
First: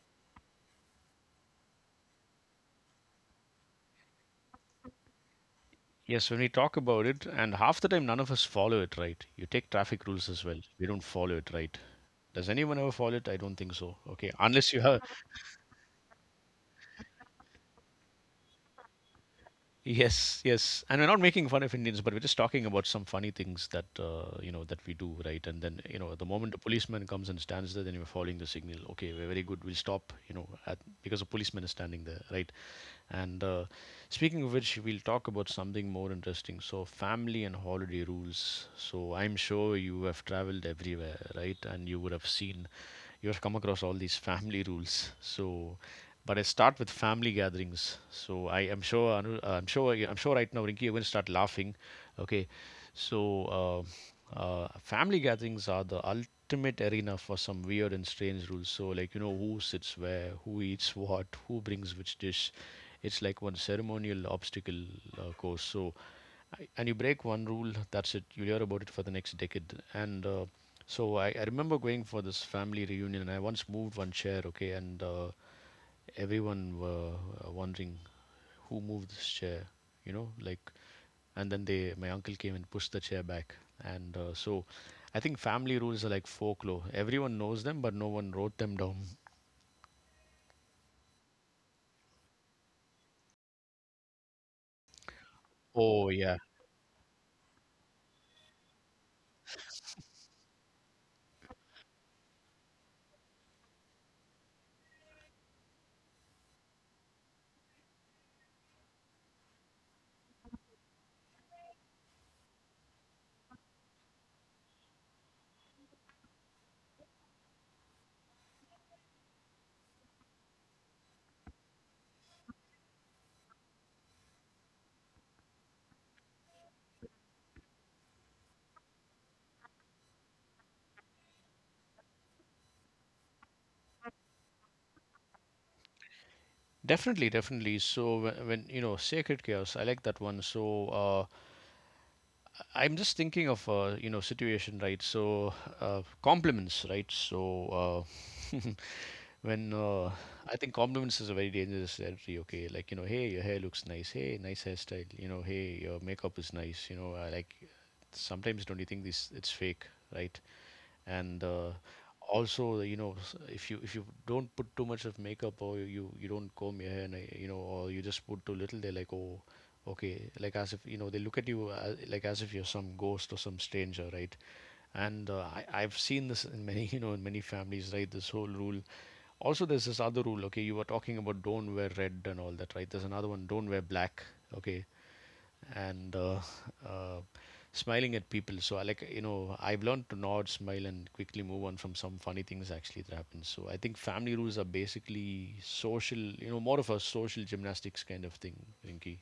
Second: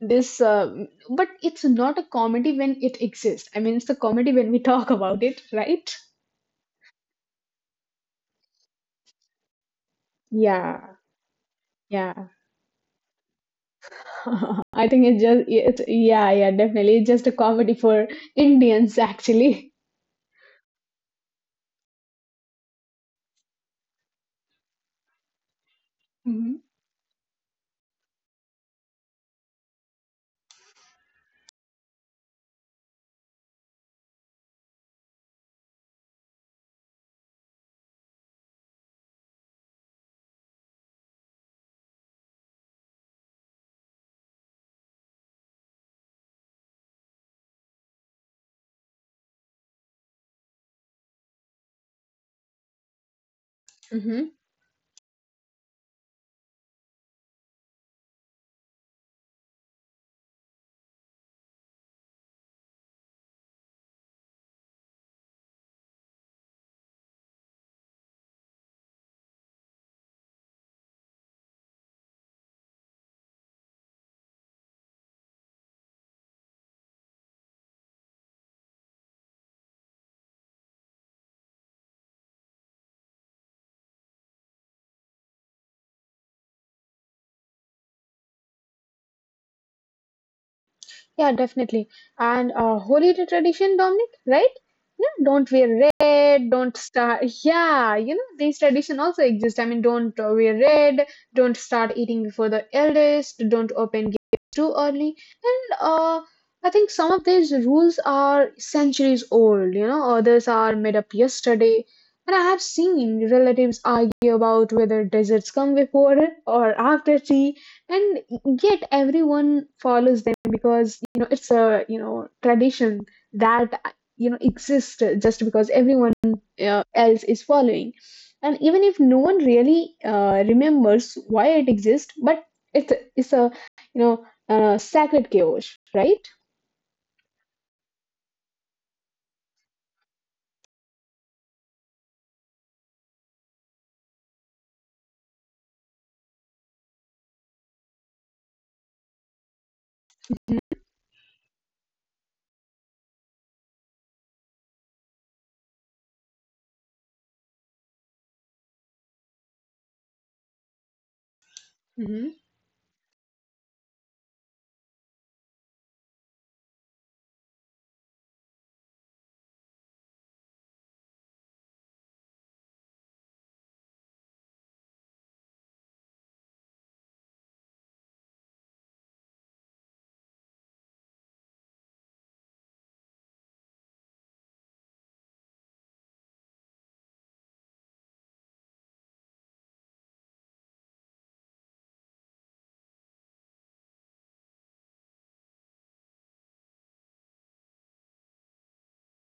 [SPEAKER 2] but it's not a comedy when it exists. I mean, it's a comedy when we talk about it, right?
[SPEAKER 1] Yes, when we talk about it, and half the time none of us follow it, right. You take traffic rules as well. We
[SPEAKER 2] Yeah,
[SPEAKER 1] don't follow it, right.
[SPEAKER 2] yeah.
[SPEAKER 1] Does anyone ever follow it? I don't think so. Okay, unless you
[SPEAKER 2] I
[SPEAKER 1] have.
[SPEAKER 2] think it's just it's yeah, yeah, definitely, it's just a comedy for Indians actually.
[SPEAKER 1] Yes, yes, and we're not making fun of Indians, but we're just talking about some funny things that we do, right? And then, the moment
[SPEAKER 2] Mhm.
[SPEAKER 1] a policeman comes and stands there, then you're following the signal. Okay, we're very good. We'll stop, because a policeman is standing there, right? And speaking of which, we'll talk about something more interesting. So, family and holiday rules. So, I'm sure you have traveled everywhere, right? And you would have seen you'll come across all these family rules. So, but I start with family gatherings. So I am sure, Anu, I'm sure right now, Rinki, you're going to start laughing. Okay, so family gatherings are the ultimate arena for some weird and strange rules. So, like, who sits where, who eats what, who brings which dish. It's like one ceremonial obstacle course. So and you break one rule, that's it. You'll hear about it for the next decade. And so I remember going for this family reunion, and I once moved one chair, okay, and everyone were wondering who moved this chair, you know, like, and then my uncle came and pushed the chair back, and so I think family rules are like folklore. Everyone knows them, but no one wrote them down.
[SPEAKER 2] Yeah, definitely. And holy tradition, Dominic, right? Yeah, don't wear
[SPEAKER 1] Oh yeah,
[SPEAKER 2] red, don't start. Yeah, you know, these tradition also exist. I mean, don't wear red, don't start eating before the eldest, don't open gifts too early. And I think some of these rules are centuries old, you know, others are made up yesterday. And I have seen relatives argue about whether desserts come before or after tea, and yet everyone follows them because, you know, it's a, you know, tradition that, you know, exists just because everyone else is following, and even if no one really remembers why it exists, but it's it's a you know sacred chaos, right?
[SPEAKER 1] definitely, definitely. So when, sacred chaos, I like that one. So I'm just thinking of situation, right? So compliments, right? So. Uh, when I think compliments is a very dangerous territory. Okay, like, hey, your hair looks nice. Hey, nice hairstyle. Hey, your makeup is nice. I like. Sometimes don't you think this it's fake, right? And
[SPEAKER 2] Mhm.
[SPEAKER 1] also, if you don't put too much of makeup, or you don't comb your hair, and, or you just put too little, they're like, oh, okay, like as if they look at you, like as if you're some ghost or some stranger, right? And I've seen this in many in many families, right, this whole rule. Also, there's this other rule. Okay, you were talking about don't wear red and all that, right? There's another one. Don't wear black. Okay, and uh, smiling at people. So I like you know I've learned to nod, smile, and quickly move on from some funny things actually that happen. So I think family rules are basically social. More of a social gymnastics kind of thing, Rinky.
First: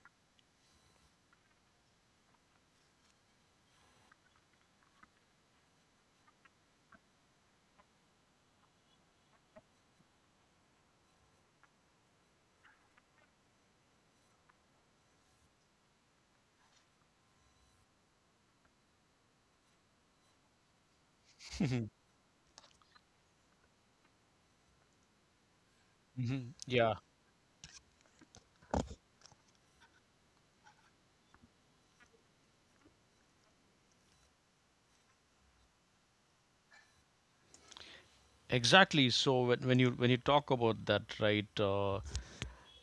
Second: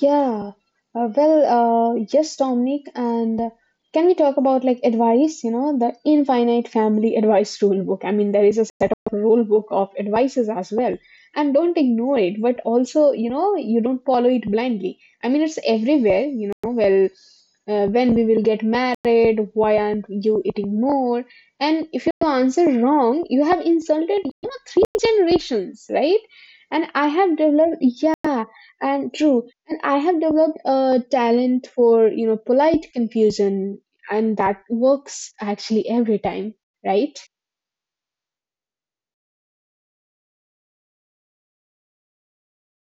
[SPEAKER 2] Yeah. Well, yes, Dominic. And can we talk about like advice? You know, the infinite family advice rule book. I mean, there is a set of rule book of advices as well. And don't ignore it, but also, you know, you don't follow it blindly. I mean, it's everywhere, you know, well, when we will get married, why aren't you eating more? And if you answer wrong, you have insulted, you know, three generations, right?
[SPEAKER 1] Hmm.
[SPEAKER 2] And
[SPEAKER 1] Yeah.
[SPEAKER 2] I have developed, yeah, and true. I have developed a talent for, you know, polite confusion, and that works actually every time, right?
[SPEAKER 1] Exactly. So when you talk about that, right?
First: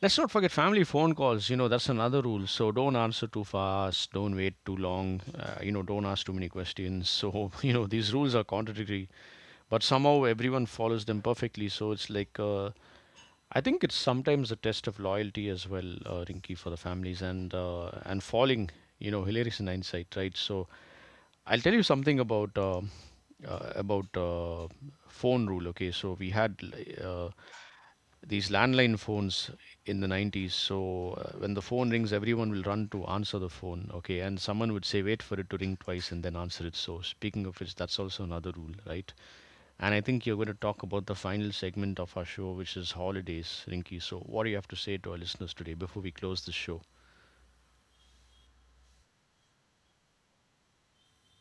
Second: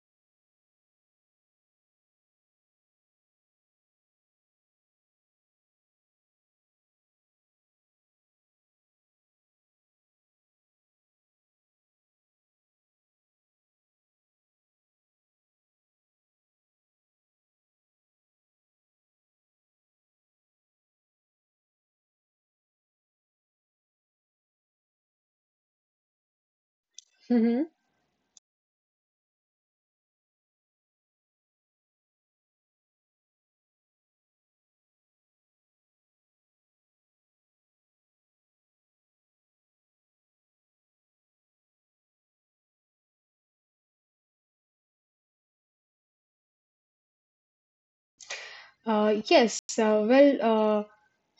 [SPEAKER 1] Let's not forget family phone calls. That's another rule. So don't answer too fast. Don't wait too long. Don't ask too many questions. So, these rules are contradictory, but somehow everyone follows them perfectly. So it's like, I think it's sometimes a test of loyalty as well, Rinky, for the families, and falling, hilarious in hindsight, right? So I'll tell you something about phone rule. Okay, so we had uh,
[SPEAKER 2] Mm-hmm.
[SPEAKER 1] these landline phones in the 90s. So when the phone rings, everyone will run to answer the phone. Okay, and someone would say, "Wait for it to ring twice and then answer it." So speaking of which, that's also another rule, right? And I think you're going to talk about the final segment of our show, which is holidays, Rinky. So, what do you have to say to our listeners today before we close the show?
[SPEAKER 2] Yes, well,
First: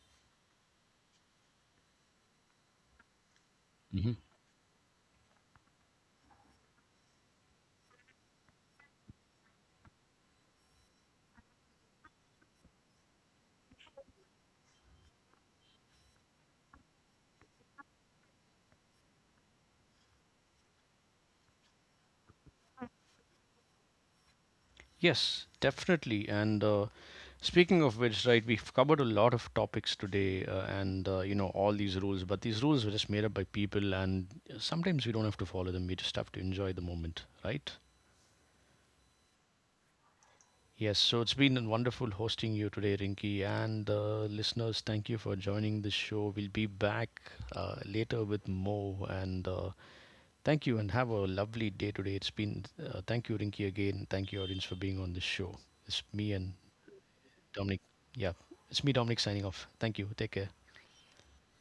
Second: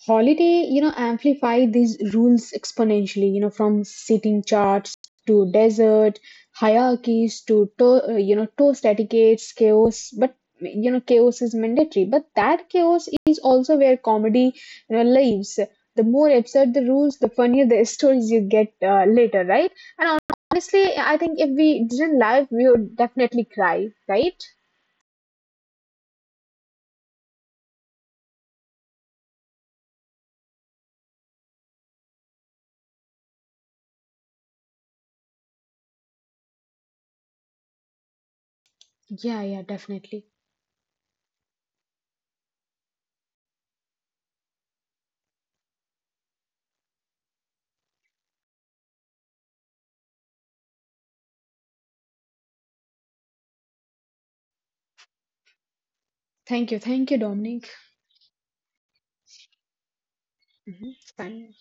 [SPEAKER 2] holiday, you know, amplify these rules exponentially, you know, from
[SPEAKER 1] Hmm.
[SPEAKER 2] sitting charts to desert, hierarchies to you know, toast etiquettes, chaos. But, you know, chaos is mandatory. But that chaos is also where comedy, you know, lives. The more absurd the rules, the funnier the stories you get later, right? And honestly, I think if we didn't laugh, we would definitely cry, right?
[SPEAKER 1] Yes, definitely. And speaking of which, right, we've covered a lot of topics today, and all these rules. But these rules were just made up by people, and sometimes we don't have to follow them. We just have to enjoy the moment, right?
[SPEAKER 2] Yeah, yeah, definitely.
[SPEAKER 1] Yes, so it's been wonderful hosting you today, Rinky, and listeners. Thank you for joining this show. We'll be back later with more, and thank you, and have a lovely day today. It's been Thank you, Rinky, again. Thank you, audience, for being on this show. It's me and
[SPEAKER 2] Thank you. Thank you, Dominic.
[SPEAKER 1] Dominic. Yeah, it's me, Dominic, signing off. Thank you. Take care.
[SPEAKER 2] Hmm. Fine.